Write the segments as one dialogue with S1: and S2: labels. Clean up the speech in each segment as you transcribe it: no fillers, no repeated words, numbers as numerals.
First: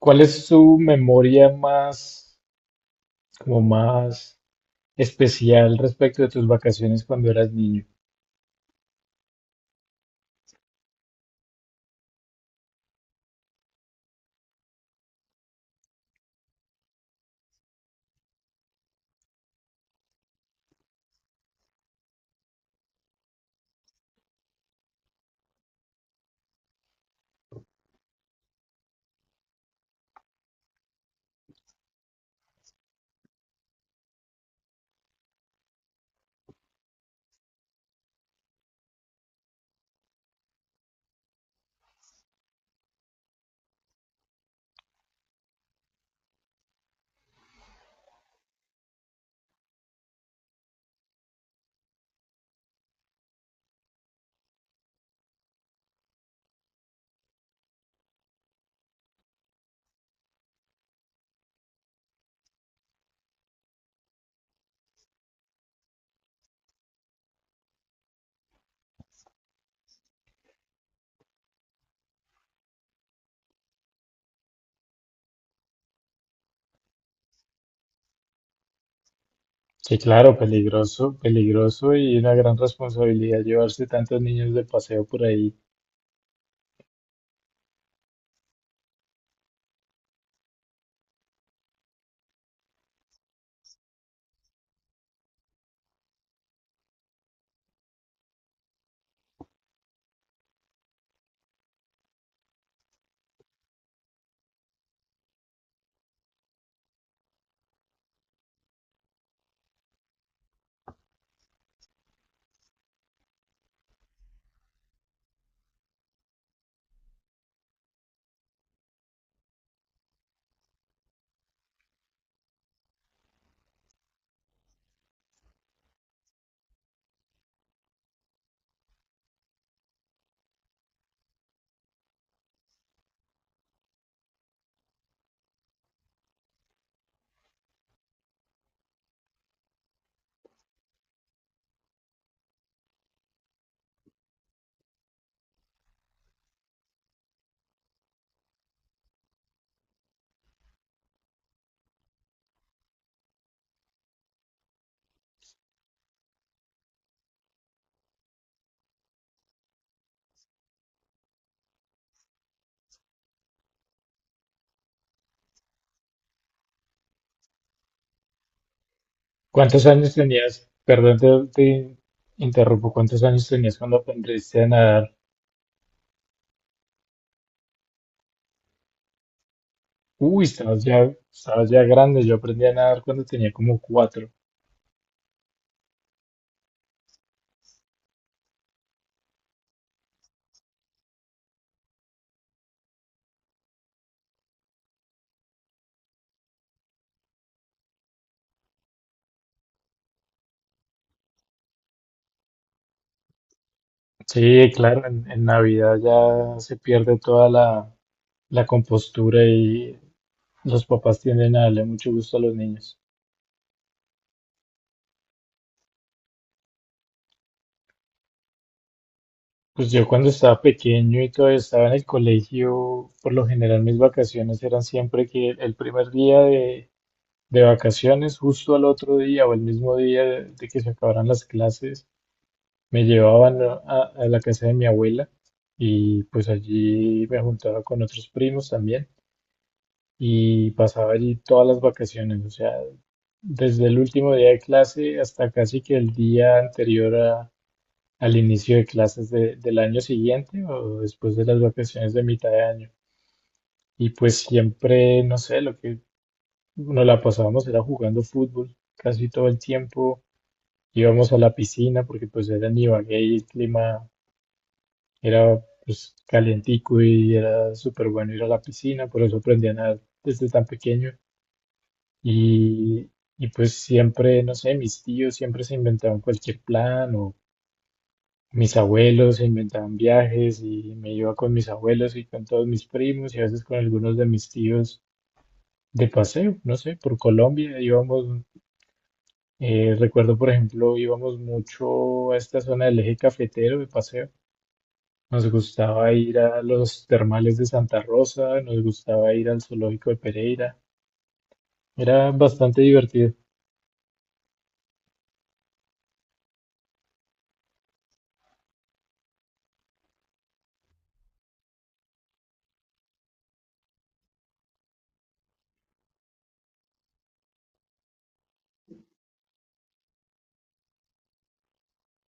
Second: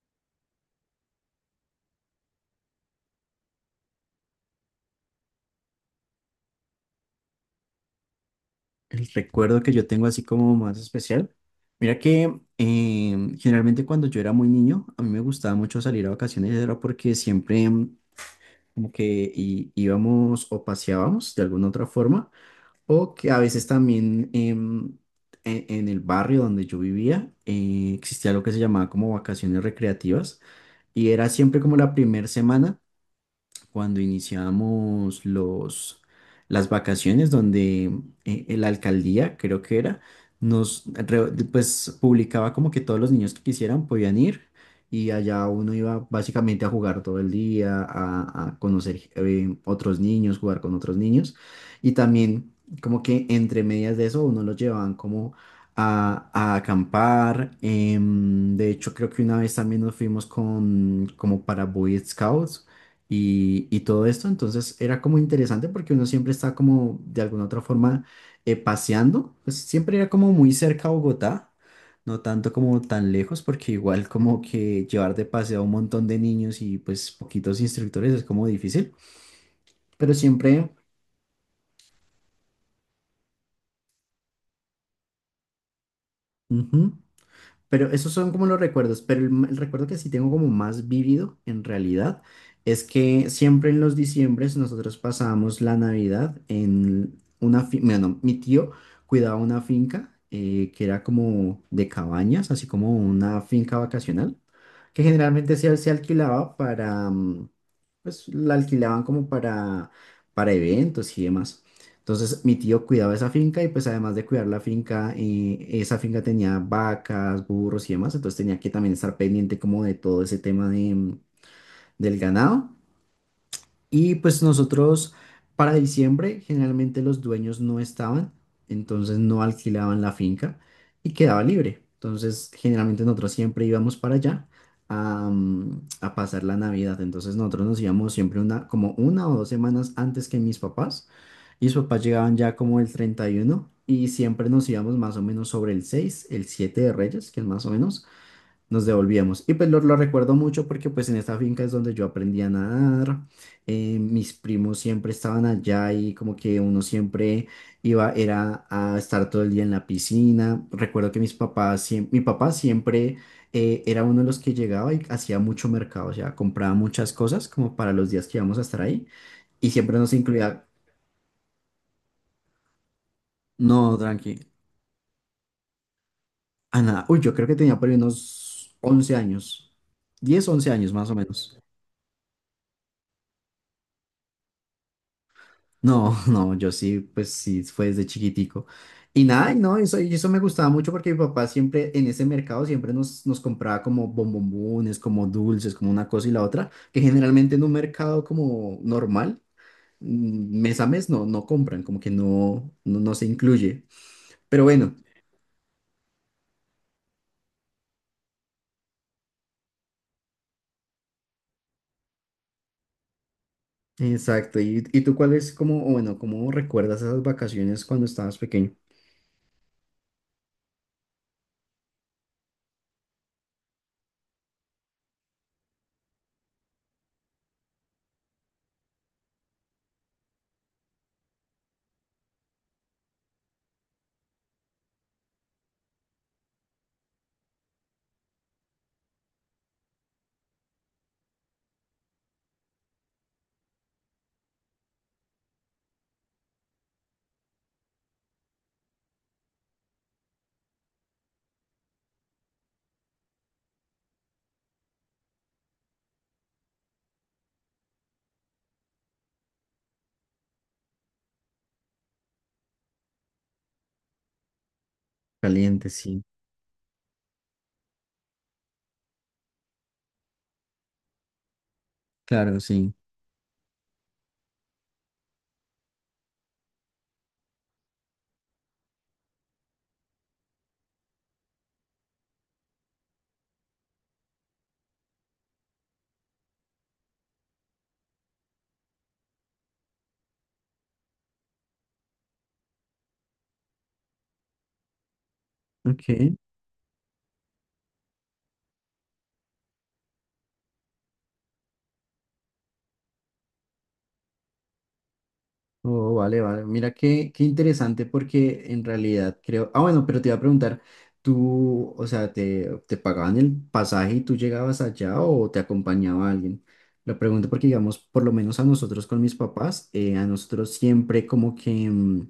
S1: ¿Cuál es su memoria más, como más especial respecto de tus vacaciones cuando eras niño?
S2: El recuerdo que yo tengo así como más especial. Mira que generalmente cuando yo era muy niño, a mí me gustaba mucho salir a vacaciones, era porque siempre como que íbamos o paseábamos de alguna otra forma, o que a veces también en el barrio donde yo vivía existía lo que se llamaba como vacaciones recreativas, y era siempre como la primera semana cuando iniciamos las vacaciones, donde la alcaldía, creo que era, pues, publicaba como que todos los niños que quisieran podían ir y allá uno iba básicamente a jugar todo el día, a conocer otros niños, jugar con otros niños y también como que entre medias de eso uno los llevaban como a acampar. De hecho, creo que una vez también nos fuimos como para Boy Scouts y todo esto. Entonces era como interesante porque uno siempre está como de alguna otra forma paseando, pues siempre era como muy cerca a Bogotá, no tanto como tan lejos, porque igual como que llevar de paseo a un montón de niños y pues poquitos instructores es como difícil,
S1: Que
S2: pero
S1: claro,
S2: siempre...
S1: peligroso, peligroso y una gran responsabilidad llevarse tantos niños de paseo por ahí.
S2: Ujú. Pero esos son como los recuerdos, pero el recuerdo que sí tengo como más vívido en realidad es que siempre en los diciembres nosotros pasábamos la Navidad en una finca. Bueno, mi tío cuidaba una finca que era como de cabañas, así como una finca vacacional, que generalmente se alquilaba pues la alquilaban como para eventos y demás. Entonces mi tío cuidaba esa finca y pues además de cuidar la finca, esa finca tenía vacas, burros y demás, entonces tenía que también estar pendiente como de todo ese tema del ganado. Y pues nosotros para diciembre generalmente los dueños no estaban, entonces no alquilaban la finca y quedaba libre. Entonces generalmente nosotros siempre íbamos para allá a pasar la Navidad. Entonces nosotros nos íbamos siempre como una o 2 semanas antes que mis papás. Y mis papás llegaban ya como el 31 y siempre nos íbamos más o menos sobre el 6 el 7 de Reyes, que es más o menos. Nos devolvíamos. Y pues lo recuerdo mucho porque pues en esta finca es donde yo aprendí a nadar. Mis primos siempre estaban allá y como que uno siempre iba, era a estar todo el día en la piscina. Recuerdo que mis papás, mi papá siempre era uno de los que llegaba y hacía mucho mercado, o sea, compraba muchas cosas como para los días que íbamos a estar ahí. Y
S1: ¿Cuántos
S2: siempre nos
S1: años
S2: incluía,
S1: tenías? Perdón, te interrumpo. ¿Cuántos años tenías
S2: no,
S1: cuando
S2: tranqui,
S1: aprendiste a nadar?
S2: a nada. Uy, yo creo que tenía por ahí unos 11 años,
S1: Uy,
S2: 10 11 años más o menos.
S1: estabas ya grande. Yo aprendí a nadar cuando tenía como 4.
S2: No, no, yo sí, pues sí, fue desde chiquitico. Y nada, y no, eso, y eso me gustaba mucho porque mi papá siempre en ese mercado siempre nos compraba como bombombones, como dulces, como una cosa y la otra, que generalmente en un mercado como normal, mes a mes no compran, como que no se incluye. Pero
S1: Sí,
S2: bueno,
S1: claro, en Navidad ya se pierde toda la compostura y los papás tienden a darle mucho gusto a los niños.
S2: exacto. ¿Y tú cuál es como, o bueno, cómo recuerdas esas vacaciones cuando estabas pequeño?
S1: Pues yo cuando estaba pequeño y todavía estaba en el colegio, por lo general mis vacaciones eran siempre que el primer día de vacaciones, justo al otro día o el mismo día de, que se acabaran las clases, me llevaban a la casa de mi abuela, y pues allí me juntaba con otros primos también y pasaba allí todas las vacaciones, o sea, desde el último día de clase hasta casi que el día anterior a al inicio de clases del año siguiente o después de las vacaciones de mitad de año. Y pues siempre, no sé, lo que nos la pasábamos era jugando fútbol casi todo el tiempo. Íbamos a la piscina porque pues era en Ibagué y el clima era
S2: Caliente,
S1: pues
S2: sí.
S1: calientico y era súper bueno ir a la piscina, por eso aprendí a nadar desde tan pequeño.
S2: Claro, sí.
S1: Y, y pues siempre, no sé, mis tíos siempre se inventaban cualquier plan o mis abuelos se inventaban viajes y me iba con mis abuelos y con todos mis primos y a veces con algunos de mis tíos de paseo, no sé, por Colombia íbamos, recuerdo, por ejemplo, íbamos mucho a esta zona del eje cafetero de paseo. Nos gustaba
S2: Ok.
S1: ir a los termales de Santa Rosa, nos gustaba ir al zoológico de Pereira. Era bastante divertido.
S2: Oh, vale, vale. Mira qué, qué interesante porque en realidad creo... Ah, bueno, pero te iba a preguntar, tú, o sea, ¿te pagaban el pasaje y tú llegabas allá o te acompañaba alguien? Lo pregunto porque, digamos, por lo menos a nosotros con mis papás, a nosotros siempre como que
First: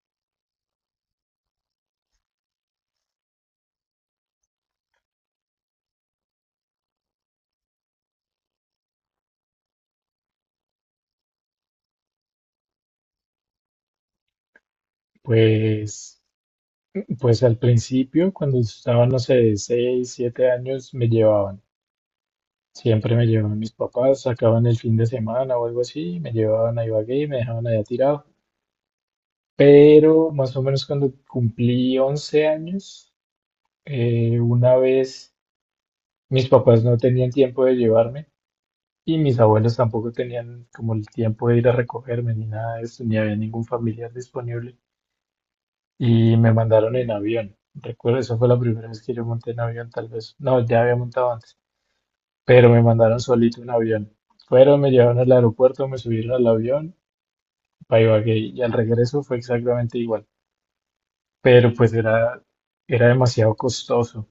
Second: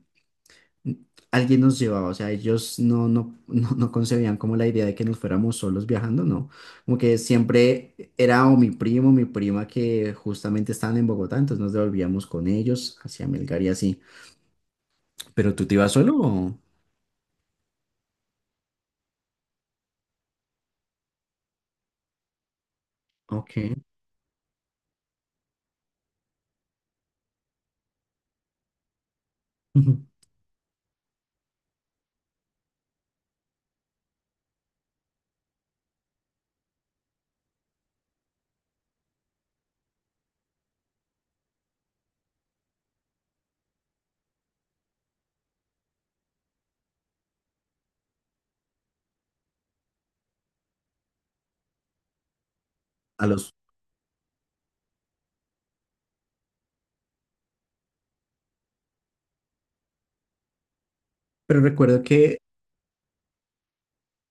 S2: alguien nos llevaba, o sea, ellos no, no concebían como la idea de que nos fuéramos solos viajando, no. Como que siempre era o mi primo o mi prima que justamente estaban en Bogotá, entonces nos devolvíamos con ellos hacia Melgar y así. ¿Pero tú te ibas solo?
S1: Pues,
S2: ¿O?
S1: pues al principio, cuando estaba, no sé, de 6, 7 años, me llevaban. Siempre me llevaban
S2: Ok.
S1: mis papás, sacaban el fin de semana o algo así, me llevaban a Ibagué y me dejaban allá tirado.
S2: Ujú.
S1: Pero más o menos cuando cumplí 11 años, una vez mis papás no tenían tiempo de llevarme y mis abuelos tampoco tenían como el tiempo de ir a recogerme ni nada de eso, ni había ningún familiar disponible. Y me mandaron en avión. Recuerdo, esa fue la primera vez que yo monté en avión, tal vez. No, ya había montado antes, pero me mandaron
S2: A los...
S1: solito en avión. Fueron, me llevaron al aeropuerto, me subieron al avión pa' Ibagué y al regreso fue exactamente igual,
S2: Pero
S1: pero pues
S2: recuerdo que
S1: era, era demasiado costoso,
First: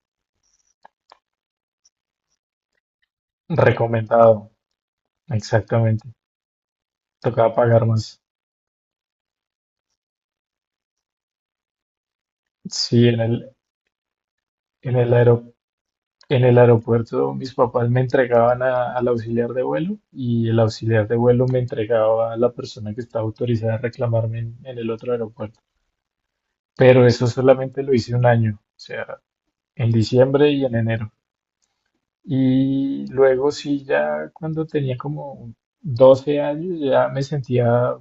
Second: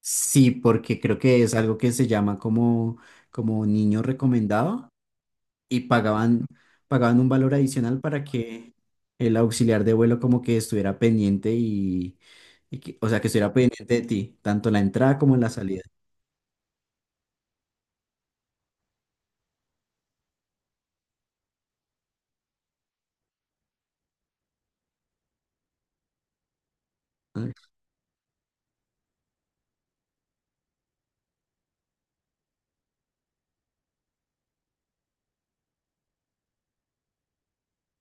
S2: sí, porque creo que es algo que se llama como, como niño
S1: recomendado,
S2: recomendado y
S1: exactamente,
S2: pagaban un valor
S1: tocaba pagar
S2: adicional
S1: más.
S2: para que el auxiliar de vuelo como que estuviera pendiente
S1: Sí,
S2: o sea, que estuviera pendiente de ti, tanto la
S1: en el
S2: entrada como la
S1: aero-
S2: salida.
S1: en el aeropuerto mis papás me entregaban al auxiliar de vuelo y el auxiliar de vuelo me entregaba a la persona que estaba autorizada a reclamarme en, el otro aeropuerto, pero eso
S2: Ah.
S1: solamente lo hice un año, o sea, en diciembre y en enero. Y luego sí, ya cuando tenía como 12 años, ya me sentía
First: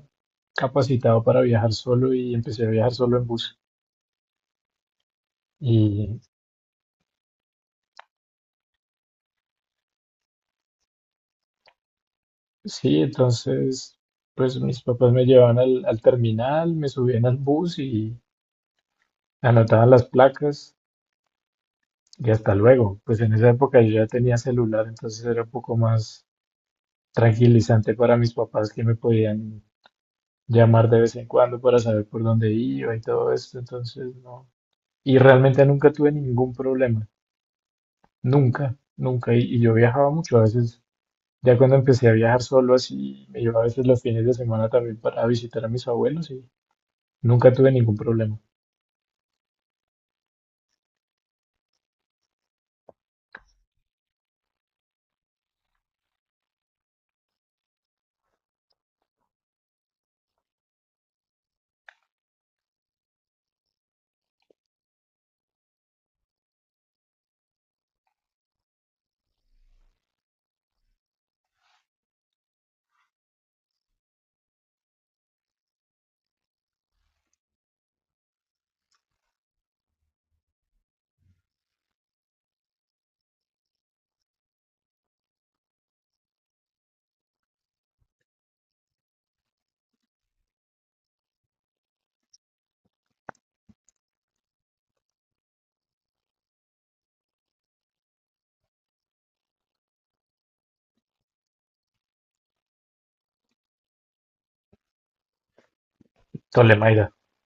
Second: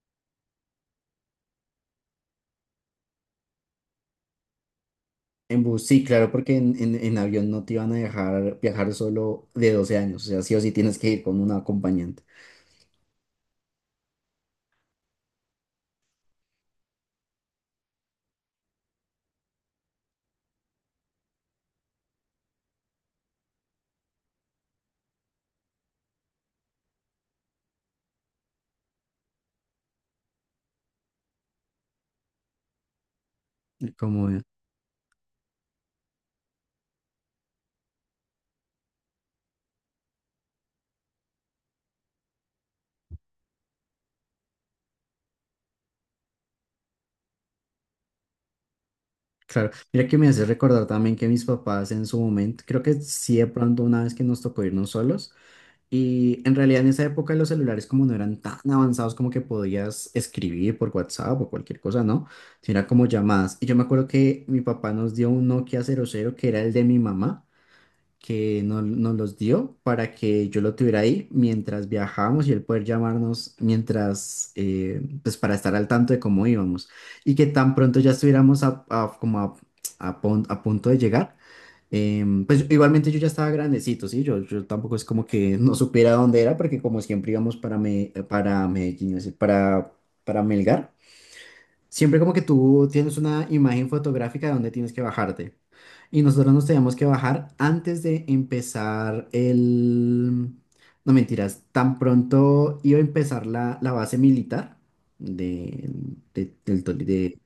S1: capacitado para viajar solo y empecé a viajar solo en bus.
S2: En bus, sí,
S1: Y
S2: claro, porque en avión no te iban a dejar viajar solo de 12 años, o sea, sí o sí tienes que ir con un acompañante.
S1: sí, entonces, pues mis papás me llevaban al terminal, me subían al bus y anotaban las placas y hasta luego. Pues en esa época yo ya tenía celular, entonces era un poco más tranquilizante para mis papás que me podían llamar de vez en cuando para saber por dónde iba y todo esto. Entonces,
S2: Como...
S1: no. Y realmente nunca tuve ningún problema, nunca, nunca. Y yo viajaba mucho, a veces, ya cuando empecé a viajar solo así, me llevaba a veces los fines de semana también para visitar a mis abuelos y nunca tuve ningún problema.
S2: Claro, mira que me hace recordar también que mis papás en su momento, creo que sí de pronto una vez que nos tocó irnos solos, y en realidad en esa época los celulares como no eran tan avanzados como que podías escribir por WhatsApp o cualquier cosa, ¿no? Sino era como llamadas. Y yo me acuerdo que mi papá nos dio un Nokia 00 que era el de mi mamá, que nos los dio para que yo lo tuviera ahí mientras viajábamos y él poder llamarnos mientras, pues para estar al tanto de cómo íbamos. Y que tan pronto ya estuviéramos a- como a pon- a punto de llegar. Pues igualmente yo ya estaba grandecito, ¿sí? Yo tampoco es como que no supiera dónde era, porque como siempre íbamos para Medellín, es decir, para, Melgar. Siempre como que tú tienes una imagen fotográfica de dónde tienes que bajarte. Y nosotros nos teníamos que bajar antes de empezar el... No mentiras, tan pronto iba a empezar la base militar de, de, del Tol-
S1: Tolemaida.
S2: de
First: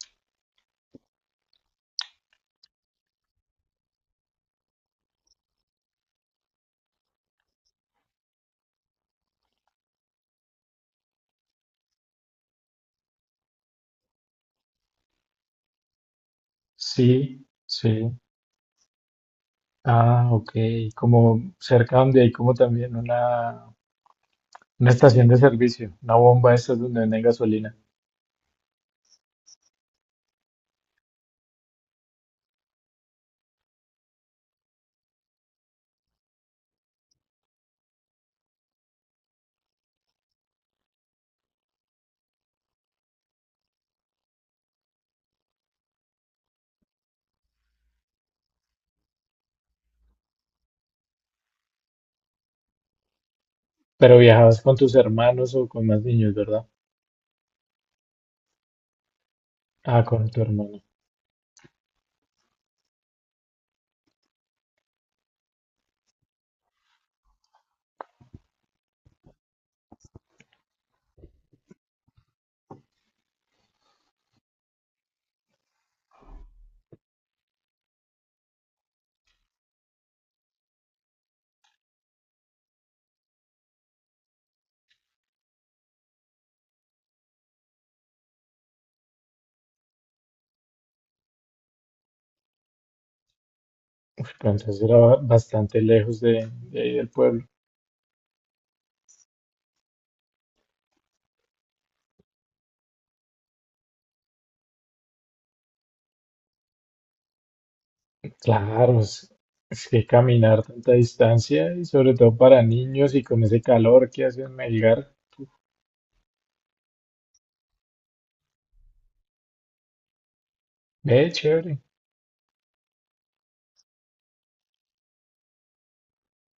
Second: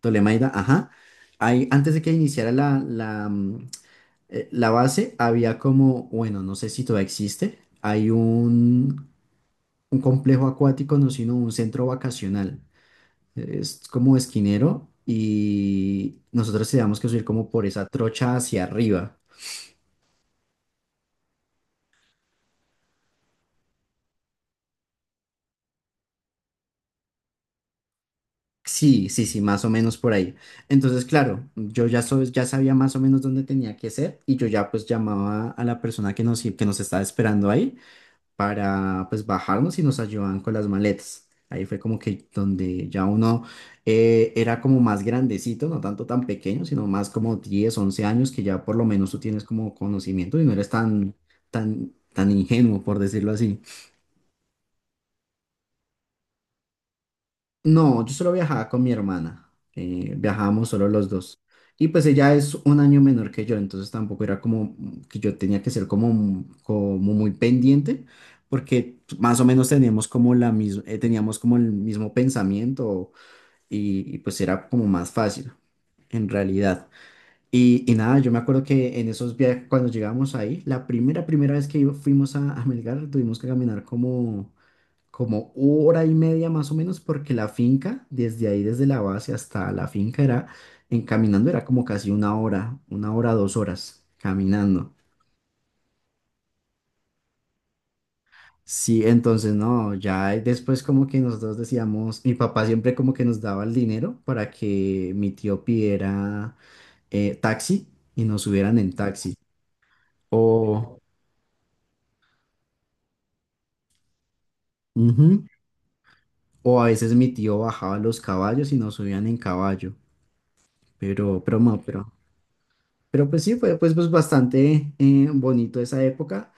S2: Ptolemaida. Ajá. Ahí, antes de que iniciara la base, había como, bueno, no sé si todavía existe, hay un complejo acuático, no, sino un centro vacacional, es como esquinero y nosotros teníamos que subir
S1: Sí,
S2: como por esa
S1: sí.
S2: trocha hacia arriba.
S1: Ah, ok. Como cerca donde hay como también una estación de servicio, una bomba esa donde venden gasolina.
S2: Sí, sí, sí, más o menos por ahí. Entonces, claro, yo ya sabía más o menos dónde tenía que ser, y yo ya pues llamaba a la persona que nos estaba esperando ahí para pues bajarnos y nos ayudaban con las maletas. Ahí fue como que donde ya uno era como más grandecito, no tanto tan pequeño, sino más como 10 11 años, que ya por lo menos tú tienes como conocimiento y no eres tan, tan, tan ingenuo, por decirlo así.
S1: Pero viajabas con tus hermanos o con más niños, ¿verdad?
S2: No, yo solo viajaba con mi hermana.
S1: Ah,
S2: eh,
S1: con tu
S2: viajábamos
S1: hermano.
S2: solo los dos. Y pues ella es un año menor que yo, entonces tampoco era como que yo tenía que ser como muy pendiente, porque más o menos teníamos como teníamos como el mismo pensamiento, y pues era como más fácil en realidad. Y nada, yo me acuerdo que en esos viajes, cuando llegamos ahí, la primera vez que fuimos a Melgar, tuvimos que caminar como hora y media más o menos, porque la finca, desde ahí, desde la base hasta la finca, era, en caminando era como casi una hora, 2 horas
S1: Uf, pero entonces
S2: caminando.
S1: era ba- bastante lejos de ahí del pueblo.
S2: Sí, entonces no, ya después como que nosotros decíamos, mi papá siempre como que nos daba el dinero para que mi tío pidiera taxi y nos subieran en
S1: Claro,
S2: taxi.
S1: es que caminar tanta
S2: O,
S1: distancia y sobre todo para niños y con ese calor que hace en Melgar.
S2: ujú, o a veces mi tío bajaba los caballos y nos subían en caballo,
S1: Ve,
S2: pero, no,
S1: chévere.
S2: pero. Pero pues sí, fue pues bastante bonito esa época,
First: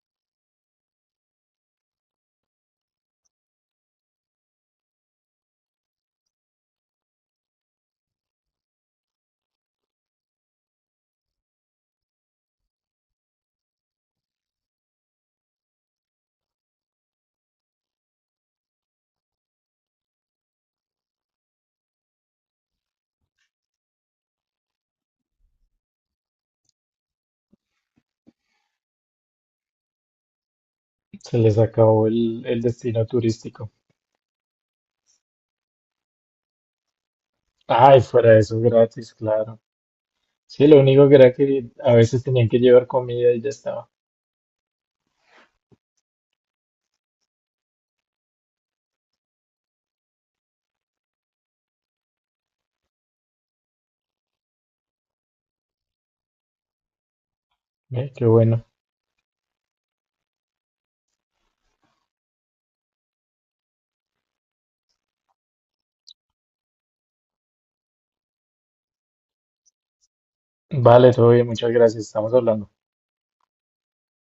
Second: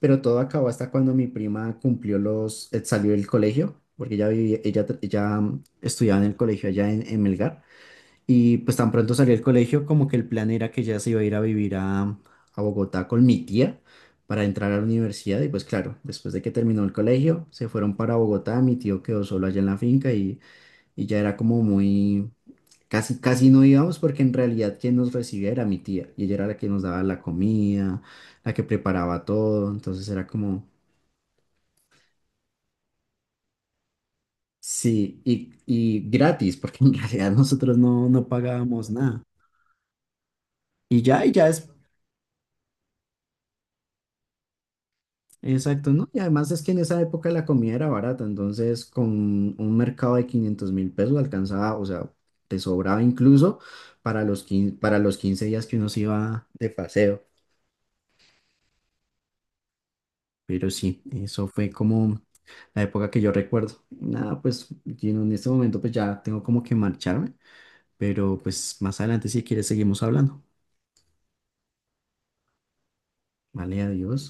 S2: pero todo acabó hasta cuando mi prima cumplió salió del colegio, porque ella vivía, ella, tra- ella mm, estudiaba en el colegio allá en Melgar, y pues tan pronto salió del colegio como que el plan era que ella se iba a ir a vivir a Bogotá con mi tía para entrar a la universidad, y pues claro, después de que terminó el colegio, se fueron para Bogotá, mi tío quedó solo allá en la finca y ya era como muy... Casi, casi no íbamos porque en realidad quien nos recibía era mi tía y ella era la que nos daba la comida, la que preparaba todo, entonces era como,
S1: Se les acabó el destino turístico.
S2: sí, y gratis porque en realidad nosotros
S1: Ay,
S2: no
S1: fuera de eso,
S2: pagábamos
S1: gratis,
S2: nada.
S1: claro. Sí, lo
S2: Y
S1: único que
S2: ya,
S1: era
S2: y ya es,
S1: que a veces tenían que llevar comida y ya estaba.
S2: exacto, ¿no? Y además es que en esa época la comida era barata, entonces con un mercado de 500.000 pesos alcanzaba, o sea, te sobraba incluso para los 15 días que uno se iba de paseo.
S1: Ve, qué bueno.
S2: Pero sí, eso fue como la época que yo recuerdo. Nada, pues Gino, en este momento pues ya tengo como que marcharme, pero pues más adelante si quieres seguimos hablando.
S1: Vale, todo bien, muchas gracias. Estamos hablando.
S2: Vale, adiós.